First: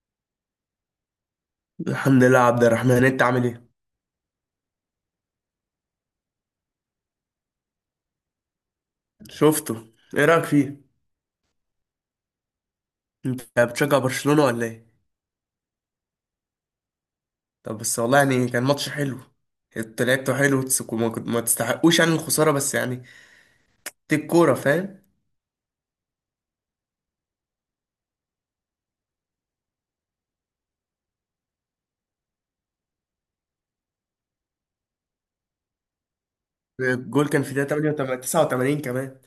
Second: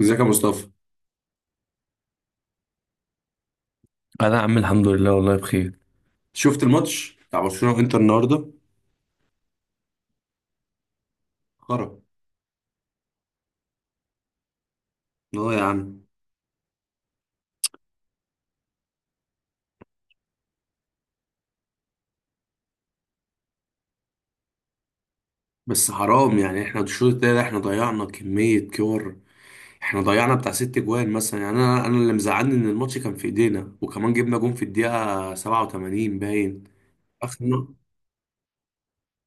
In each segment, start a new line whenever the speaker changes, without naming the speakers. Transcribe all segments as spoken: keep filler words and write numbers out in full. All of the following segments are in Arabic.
ازيك يا مصطفى؟
الحمد لله يا عبد الرحمن، انت عامل ايه؟
انا يا عم الحمد لله، والله بخير. شفت الماتش بتاع برشلونة وانتر النهارده؟
شفته. ايه رايك فيه؟
خرا.
انت بتشجع برشلونة ولا ايه؟
لا يا عم.
طب بس والله يعني كان ماتش حلو. انت لعبته حلو، تسك- وما كنت- ما تستحقوش يعني الخسارة بس يعني دي الكورة، فاهم.
بس حرام، يعني احنا الشوط التاني احنا ضيعنا كمية كور. احنا ضيعنا بتاع ست جوان مثلا، يعني انا انا اللي مزعلني ان الماتش كان في ايدينا، وكمان جبنا جون في الدقيقة سبعة وثمانين باين.
الجول كان
اخر
في دقيقة
ن-
تمانية وتمانين، تسعة وتمانين كمان.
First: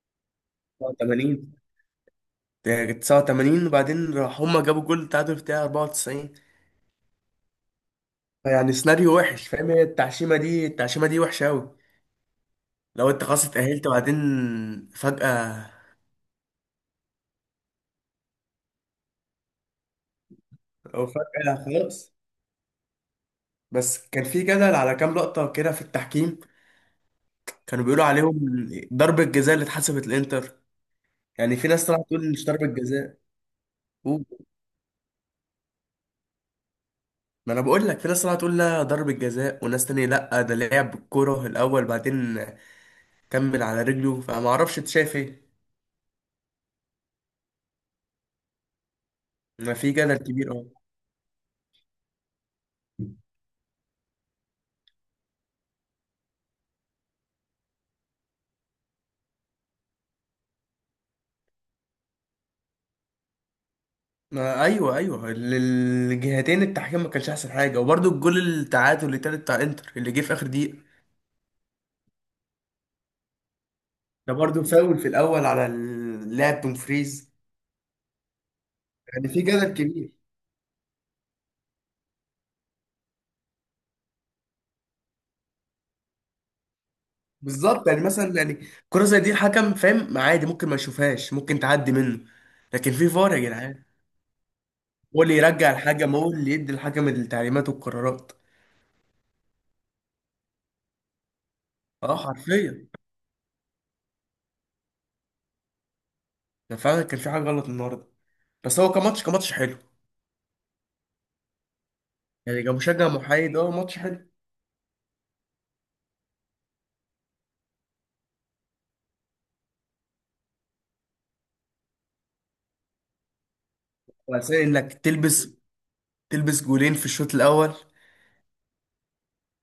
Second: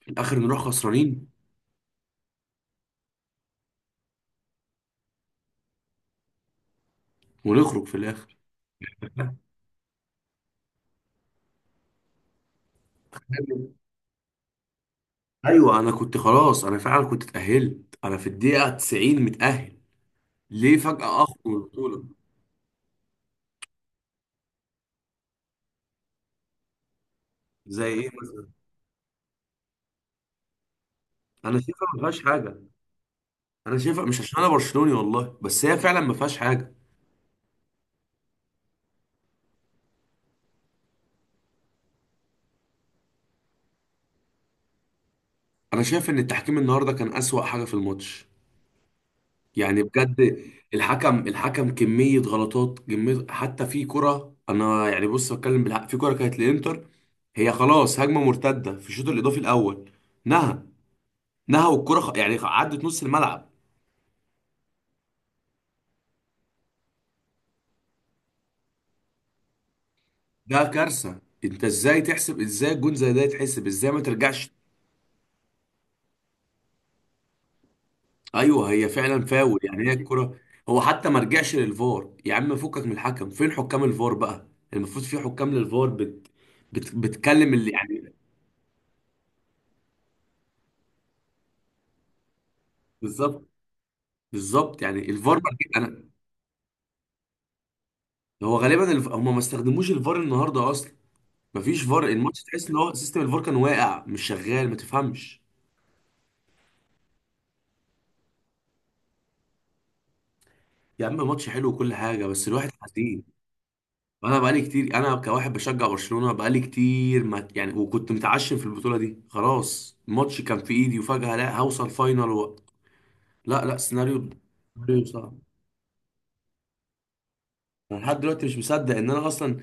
في الاخر نروح خسرانين
تسعة وتمانين. ده كانت تسعة وتمانين، وبعدين راح هما جابوا جول التعادل في دقيقة اربعة وتسعين.
ونخرج في الاخر.
يعني سيناريو وحش، فاهم. هي التعشيمة دي التعشيمة دي وحشة أوي. لو انت خلاص اتأهلت وبعدين فجأة،
ايوه، انا كنت خلاص، انا فعلا كنت اتأهلت، انا في الدقيقة تسعين متأهل. ليه
أو
فجأة اخرج من
فجأة
البطولة؟
خلاص. بس كان في جدل على كام لقطة كده في التحكيم.
زي
كانوا بيقولوا
ايه
عليهم
مثلا؟
ضربة جزاء اللي اتحسبت الانتر. يعني
انا
في ناس
شايفها ما
طلعت
فيهاش
تقول مش
حاجة.
ضربة جزاء.
انا شايفها
و-
مش عشان انا برشلوني والله، بس هي فعلا ما فيهاش حاجه.
ما انا بقول لك في ناس طلعت تقول لا ضربة جزاء، وناس تانية لا، ده لعب بالكرة الاول بعدين كمل على رجله، فما اعرفش انت شايف ايه.
انا شايف ان التحكيم النهارده كان اسوأ حاجه في الماتش،
ما
يعني
في جدل
بجد.
كبير، اه.
الحكم الحكم كميه غلطات، كميه، حتى في كره، انا يعني بص بتكلم بالحق، في كره كانت للانتر. هي خلاص هجمه مرتده في الشوط الاضافي الاول. نهى، نهى والكره خ... يعني عدت نص الملعب.
ما ايوه ايوه، ال- الجهتين، التحكيم ما كانش احسن حاجة، وبرده الجول التعادل اللي تالت بتاع انتر اللي جه في اخر
ده
دقيقة.
كارثه، انت ازاي تحسب، ازاي جون زي ده يتحسب، ازاي ما
ده
ترجعش؟
برده فاول في الاول على اللاعب دومفريز.
ايوه هي فعلا
يعني في
فاول،
جدل
يعني هي
كبير.
الكرة. هو حتى ما رجعش للفار يا عم، فكك من الحكم، فين حكام الفار بقى؟ المفروض في حكام للفار. بت... بت... بتكلم اللي
بالظبط يعني
يعني.
مثلا يعني كرة زي دي الحكم فاهم عادي ممكن ما يشوفهاش، ممكن تعدي منه. لكن في فار يا
بالظبط.
جدعان.
بالظبط، يعني
هو
الفار
اللي
ما
يرجع
رجع- انا.
الحكم، هو اللي يدي الحكم التعليمات والقرارات.
هو غالبا الف... هم ما استخدموش الفار النهارده اصلا. ما فيش فار،
اه
الماتش تحس ان
حرفيا.
هو سيستم الفار كان واقع مش شغال، ما تفهمش.
ده فعلا كان في حاجة غلط النهارده. بس هو كماتش كماتش حلو.
يا عم ماتش حلو وكل حاجه، بس
يعني
الواحد
كمشجع
حزين.
محايد اه ماتش حلو.
انا بقالي كتير، انا كواحد بشجع برشلونة بقالي كتير ما يعني، وكنت متعشم في البطولة دي، خلاص الماتش كان في ايدي وفجأة لا، هوصل فاينل و... لا لا، سيناريو.
بس انك
سيناريو صعب.
تلبس تلبس جولين في الشوط الاول.
انا لحد دلوقتي مش مصدق ان انا اصلا، ان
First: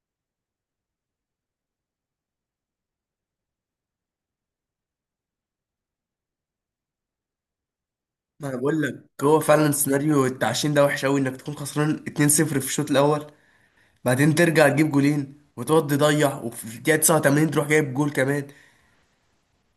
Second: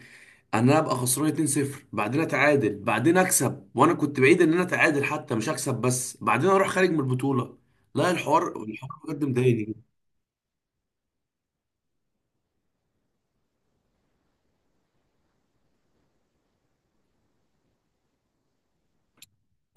انا ابقى خسران اثنين صفر بعدين اتعادل بعدين اكسب، وانا كنت بعيد ان انا اتعادل حتى مش اكسب، بس بعدين اروح خارج من البطولة. لا،
ما انا
الحوار
بقول
الحوار
لك
بجد
هو فعلا
مضايقني.
سيناريو التعشين ده وحش قوي، انك تكون خسران اتنين صفر في الشوط الاول، بعدين ترجع تجيب جولين وتقعد تضيع، وفي الدقيقة تسعة وتمانين تروح جايب جول كمان.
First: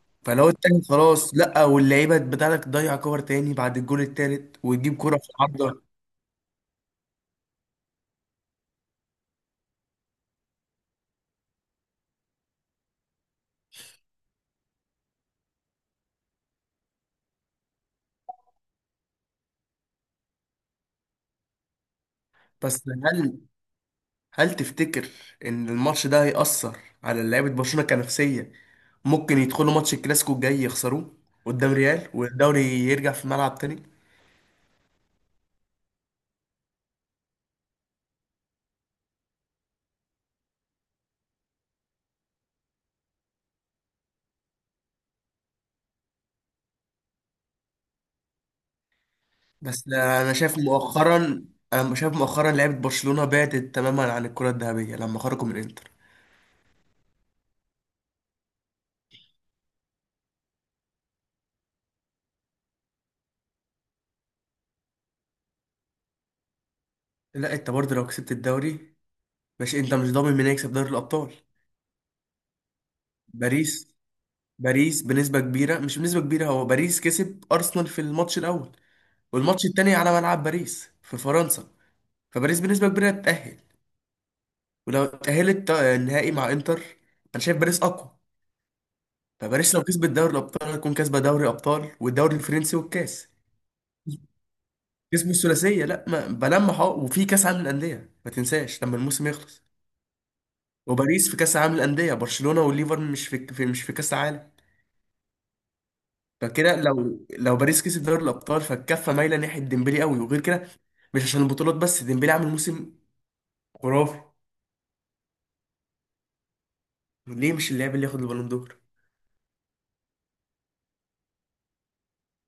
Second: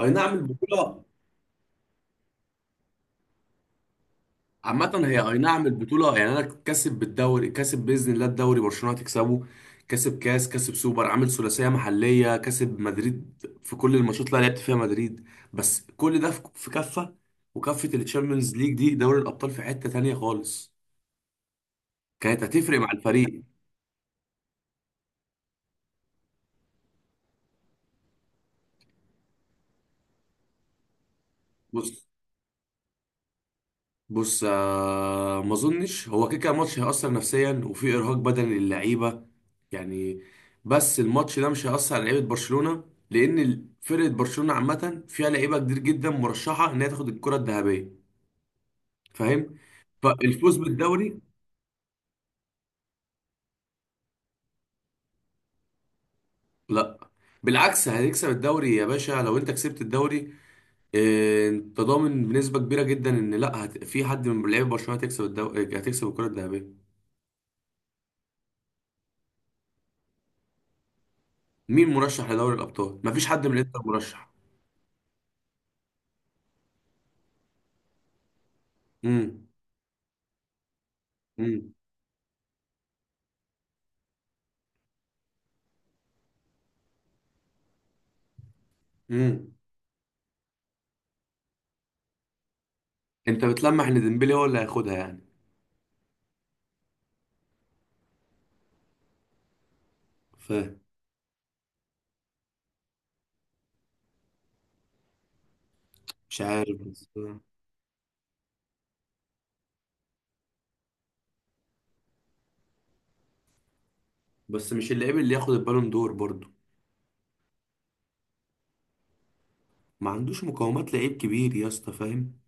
اي نعم
فلو التاني
البطولة.
خلاص لا، واللعيبه بتاعتك تضيع كور تاني بعد الجول التالت،
عامة،
وتجيب
هي
كرة في
أي نعم
العارضه.
البطولة. يعني أنا كاسب بالدوري، كاسب بإذن الله الدوري، برشلونة هتكسبه. كاسب كاس كاسب سوبر، عامل ثلاثية محلية، كاسب مدريد في كل الماتشات اللي أنا لعبت فيها مدريد. بس كل ده في في كفة، وكفة الشامبيونز ليج دي دوري الأبطال في حتة تانية خالص. كانت هتفرق
بس
مع
هل
الفريق.
هل تفتكر ان الماتش ده هيأثر على لعيبه برشلونه كنفسيه؟ ممكن يدخلوا ماتش الكلاسيكو الجاي يخسروه قدام
بص.
ريال، والدوري يرجع في الملعب تاني.
بص، آه، ما اظنش، هو كده كده ماتش هيأثر نفسيا وفي ارهاق بدني للعيبه، يعني. بس الماتش ده مش هيأثر على لعيبه برشلونه، لان ال- فرقه برشلونه عامه فيها لعيبه كتير جدا مرشحه ان هي تاخد الكره الذهبيه. فاهم؟
بس انا
فالفوز
شايف
بالدوري.
مؤخرا انا شايف مؤخرا لعيبه برشلونه بعدت تماما عن الكرة الذهبيه لما خرجوا من انتر.
لا بالعكس، هتكسب الدوري يا باشا. لو انت كسبت الدوري، آه، انت ضامن بنسبه كبيره جدا ان لا هت... في حد من لعيبه برشلونه هتكسب الدوري، هتكسب الكره الذهبيه.
لا انت برضه لو كسبت الدوري مش انت مش ضامن مين هيكسب دوري الابطال.
مين مرشح لدوري الابطال؟ مفيش حد من الانتر
باريس
مرشح.
باريس بنسبة كبيرة، مش بنسبة كبيرة، هو باريس كسب أرسنال في الماتش الأول،
امم.
والماتش التاني على ملعب باريس في فرنسا.
مم.
فباريس بنسبة كبيرة تتأهل. ولو اتأهلت تا- النهائي مع إنتر، أنا شايف باريس أقوى.
مم.
فباريس لو كسبت دوري الأبطال هتكون كاسبة دوري أبطال والدوري الفرنسي والكاس.
انت بتلمح ان ديمبلي هو اللي هياخدها يعني؟
كسبوا الثلاثية. لا ما بلمح، أهو وفي كأس عالم الأندية ما تنساش لما الموسم يخلص.
فاهم.
وباريس في كأس عالم الأندية، برشلونة والليفر مش في, في مش في كأس عالم.
مش عارف
فكده
بس.
لو لو باريس كسب دوري الابطال فالكفه مايله ناحيه ديمبلي قوي. وغير كده، مش عشان البطولات بس، ديمبلي عامل موسم خرافي.
بس مش اللعيب اللي ياخد البالون دور برضه.
ليه مش اللاعب اللي ياخد البالون دور؟
ما عندوش مقومات لعيب كبير يا اسطى، فاهم؟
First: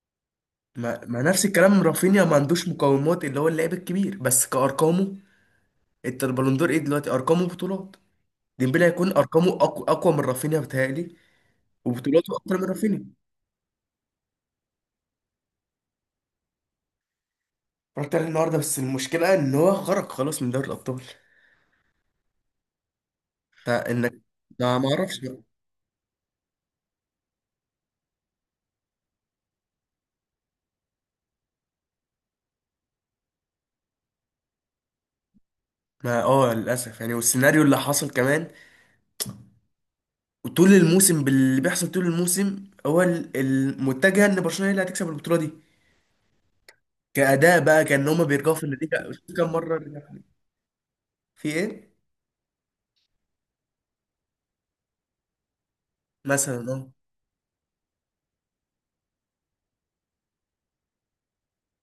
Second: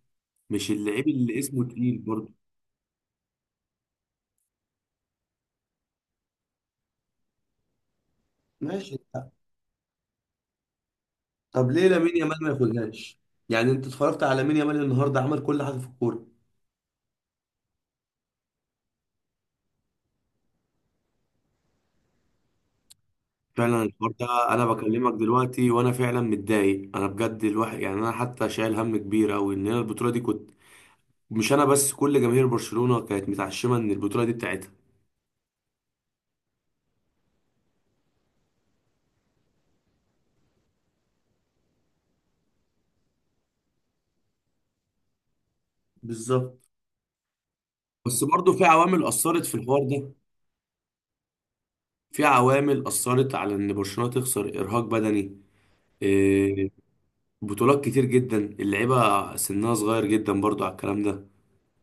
مش
ما,
اللعيب
ما
اللي
نفس
اسمه
الكلام
تقيل
رافينيا
برضه.
ما عندوش مقومات اللي هو اللاعب الكبير، بس كارقامه. انت البالون دور ايه دلوقتي؟ ارقامه بطولات. ديمبلي
ماشي.
هيكون ارقامه اقوى اقوى من رافينيا بتهيألي.
طب ليه لامين
وبطولاته
يامال ما
اكتر من رافينيا.
ياخدهاش؟ يعني انت اتفرجت على لامين يامال النهارده؟ عمل كل حاجه في الكوره.
رحت عليه النهارده، بس المشكله ان هو خرج خلاص من دوري الابطال.
فعلا الحوار
فانك
ده. انا
ما ما
بكلمك
اعرفش بقى.
دلوقتي وانا فعلا متضايق، انا بجد، الواحد يعني انا حتى شايل هم كبير قوي ان انا البطوله دي كنت. مش انا بس، كل جماهير برشلونه كانت متعشمه ان البطوله دي بتاعتها.
ما اه للاسف يعني، والسيناريو اللي حصل كمان. وطول الموسم باللي بيحصل طول الموسم هو ال- المتجه ان برشلونه هي اللي هتكسب البطوله دي.
بالظبط.
كاداء بقى كان
بس
هما
برضه
بيرجعوا في
في
النتيجه.
عوامل أثرت
كام
في
مره
الحوار
رجعوا في
ده.
النتيجة. في ايه
في عوامل أثرت على إن برشلونة تخسر، إرهاق بدني، إيه،
مثلا اه.
بطولات كتير جدا، اللعيبة سنها صغير جدا برضه على الكلام ده.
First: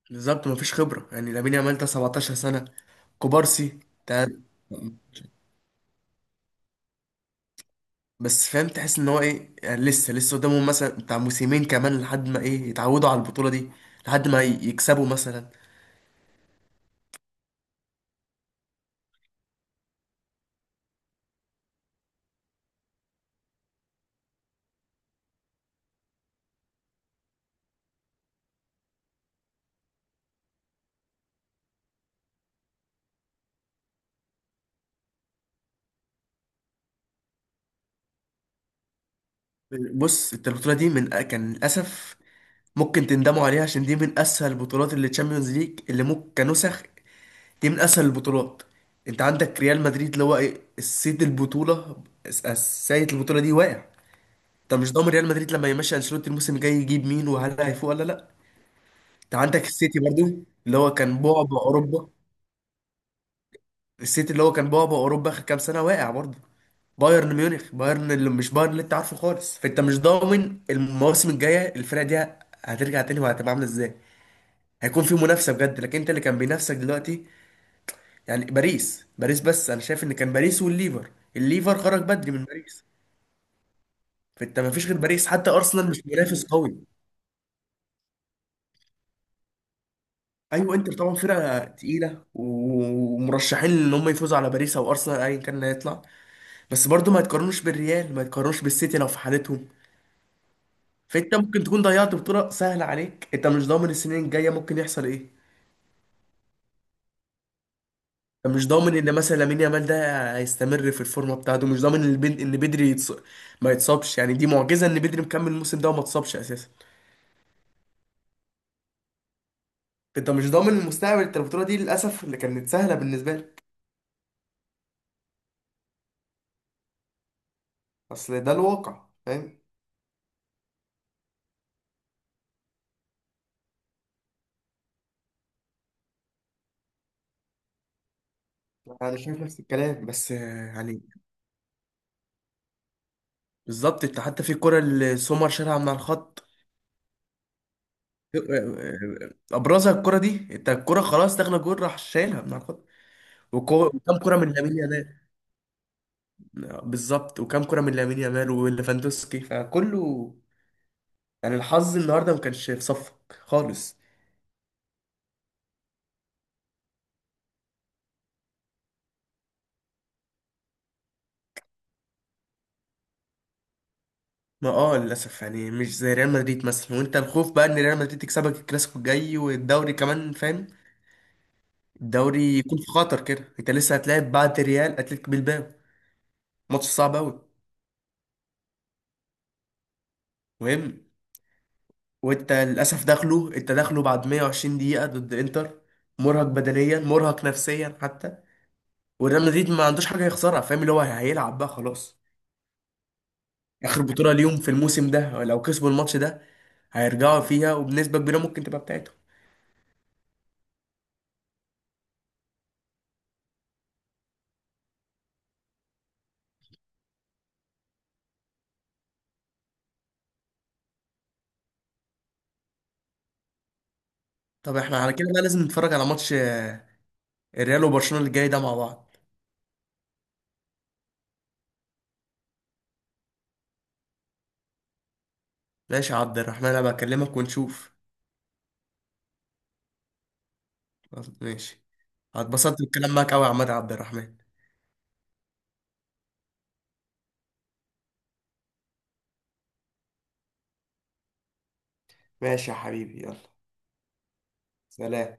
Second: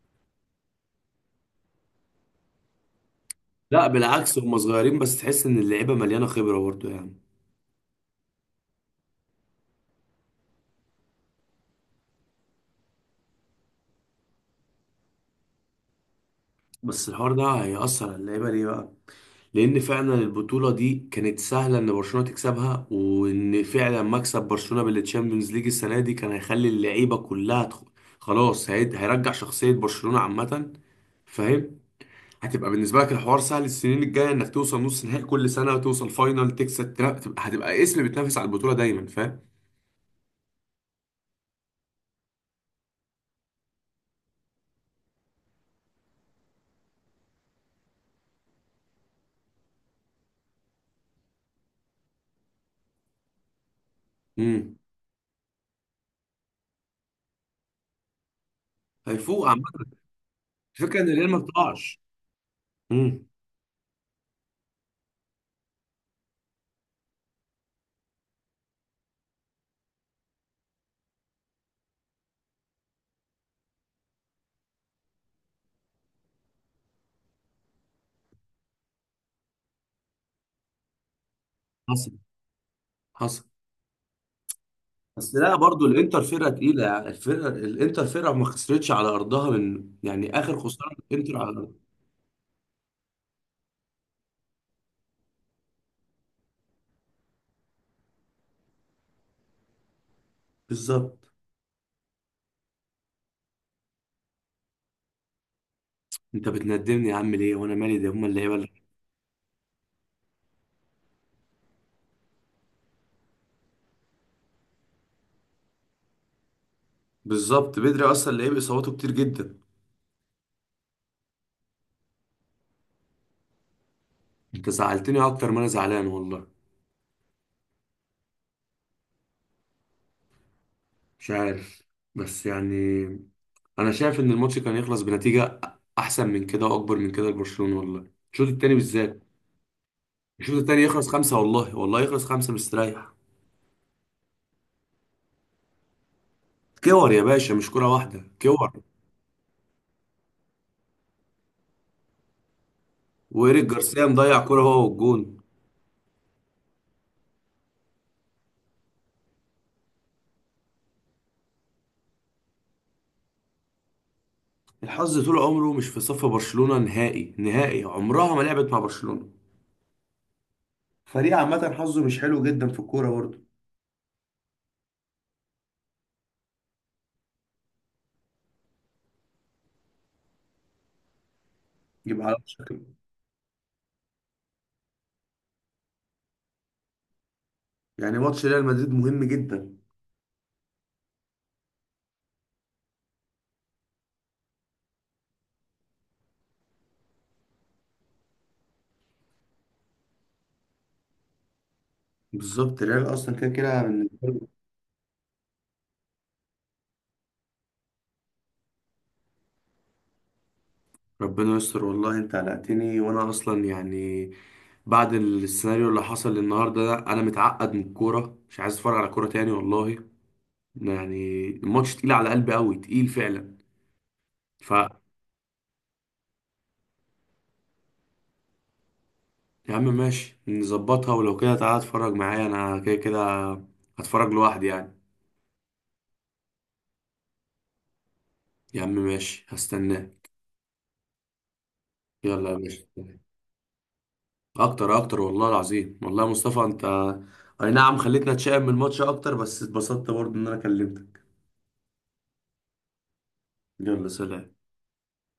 بالظبط مفيش خبره. يعني لامين يامال ده سبعتاشر سنه، كوبارسي
لا
ده.
بالعكس، هم صغيرين بس تحس إن اللعيبة مليانة خبرة برضه، يعني.
بس فاهم تحس ان هو ايه، يعني لسه لسه قدامهم مثلا بتاع موسمين كمان لحد ما ايه يتعودوا على البطوله دي، لحد ما ي- يكسبوا مثلا.
بس الحوار ده هيأثر على اللعيبة ليه بقى؟ لأن فعلا البطولة دي كانت سهلة إن برشلونة تكسبها، وإن فعلا مكسب برشلونة بالتشامبيونز ليج السنة دي كان هيخلي اللعيبة كلها تخ... خلاص هيد... هيرجع شخصية برشلونة عامة. فاهم؟ هتبقى بالنسبه لك الحوار سهل، السنين الجايه انك توصل نص نهائي كل سنه وتوصل فاينل تكسب، ترا- تبقى، هتبقى اسم بتنافس على البطوله دايما، فاهم؟
بص انت البطوله دي من كان للاسف ممكن تندموا عليها، عشان دي من اسهل البطولات، اللي تشامبيونز ليج اللي ممكن كنسخ. دي من اسهل البطولات. انت عندك ريال مدريد اللي هو ايه السيد البطوله، الس- السيد البطوله دي واقع. انت
امم.
مش ضامن ريال مدريد لما يمشي انشيلوتي الموسم الجاي يجيب مين، وهل هيفوق ولا لا. انت
هيفوق عامه.
عندك السيتي برضو اللي هو
الفكره ان
كان
الريال ما
بعبع
بتقعش.
اوروبا.
امم.
السيتي اللي هو كان بعبع اوروبا اخر كام سنه واقع برضو. بايرن ميونخ، بايرن اللي مش بايرن اللي انت عارفه خالص. فانت مش ضامن المواسم الجايه الفرقه دي هترجع تاني وهتبقى عامله ازاي. هيكون في منافسه بجد، لكن انت اللي كان بينافسك دلوقتي يعني باريس باريس بس انا شايف ان كان باريس والليفر، الليفر خرج
حصل.
بدري من باريس.
حصل.
فانت ما فيش غير باريس،
بس
حتى
لا، برضو
ارسنال مش
الانتر
منافس
فرقه
قوي.
تقيله، يعني الفرقه الانتر فرقه ما خسرتش على ارضها من، يعني اخر
ايوه انتر
خساره
طبعا
الانتر على
فرقه
ارضها.
تقيله ومرشحين ان هم يفوزوا على باريس او ارسنال ايا كان اللي هيطلع. بس برضو ما يتقارنوش بالريال، ما يتقارنوش بالسيتي لو في حالتهم.
بالظبط.
فانت ممكن تكون ضيعت بطوله سهله عليك، انت مش ضامن السنين الجايه ممكن يحصل ايه.
انت بتندمني يا عم ليه وانا مالي، ده هما اللعيبه
انت مش
اللي-
ضامن ان مثلا لامين يامال ده هيستمر في الفورمه بتاعته، مش ضامن ان البن- ان بدري يتص... ما يتصابش. يعني دي معجزه ان بدري مكمل الموسم ده وما اتصابش اساسا.
بالظبط، بدري اصلا لعيب اصاباته كتير جدا.
انت مش ضامن المستقبل. انت البطوله دي للاسف اللي كانت سهله بالنسبه لك.
انت زعلتني اكتر ما انا زعلان والله.
اصل ده الواقع فاهم.
مش عارف بس، يعني انا شايف ان الماتش كان يخلص بنتيجه احسن من كده واكبر من كده لبرشلونه والله، الشوط التاني
انا
بالذات.
شايف نفس الكلام، بس
الشوط
آه،
التاني
يعني
يخلص خمسه والله، والله يخلص خمسه مستريح.
بالظبط. انت حتى في الكره اللي سومر شالها من على الخط،
كور يا باشا، مش كره واحده،
آه،
كور.
آه. آه، ابرزها الكره دي، انت الكره خلاص داخله جول راح شايلها من على الخط.
وايريك
وكو-
جارسيا
وكام كرة
مضيع
من
كره
لامين
هو
يامال.
والجون.
بالظبط وكام كرة من لامين يامال وليفاندوسكي فكله. يعني الحظ النهارده ما كانش في صفك خالص.
الحظ طول عمره مش في صف برشلونه نهائي نهائي، عمرها ما لعبت مع برشلونه، فريق عامه حظه مش حلو جدا في الكوره برضه.
ما اه للاسف يعني، مش زي ريال مدريد مثلا. وانت الخوف بقى ان ريال مدريد تكسبك الكلاسيكو الجاي والدوري كمان، فاهم.
يبقى على
الدوري يكون
وشك.
في خطر كده، انت لسه هتلاعب بعد ريال اتلتيك بالباو. ماتش صعب قوي.
يعني ماتش ريال مدريد مهم جدا.
مهم. وانت للاسف داخله انت داخله بعد ميه وعشرين دقيقة ضد انتر. مرهق بدنيا، مرهق نفسيا حتى. والريال مدريد ما عندوش حاجه يخسرها، فاهم. اللي هو هيلعب بقى خلاص.
بالظبط، ريال اصلا كده كده.
اخر بطوله ليهم في الموسم ده، لو كسبوا الماتش ده هيرجعوا فيها، وبنسبه كبيره ممكن تبقى بتاعتهم.
ربنا يستر والله، انت قلقتني، وانا اصلا يعني بعد السيناريو اللي حصل النهارده ده انا متعقد من الكوره، مش عايز اتفرج على كوره تاني والله. يعني الماتش تقيل على قلبي قوي، تقيل فعلا. ف
طب احنا على كده بقى لازم نتفرج على ماتش آه، الريال وبرشلونه اللي جاي ده مع بعض.
يا عم ماشي نظبطها، ولو كده تعالى اتفرج معايا، انا كده كده هتفرج لوحدي يعني.
ماشي يا عبد الرحمن، انا بكلمك ونشوف.
يا عم ماشي، هستناه.
خلاص، ماشي.
يلا يا
هتبسطت بالكلام
باشا.
معاك قوي يا عماد عبد الرحمن.
اكتر اكتر والله العظيم، والله يا مصطفى انت، اي نعم خليتنا نتشائم من الماتش اكتر، بس اتبسطت برضه ان انا كلمتك.
ماشي يا حبيبي، يلا.
يلا، سلام.
سلام.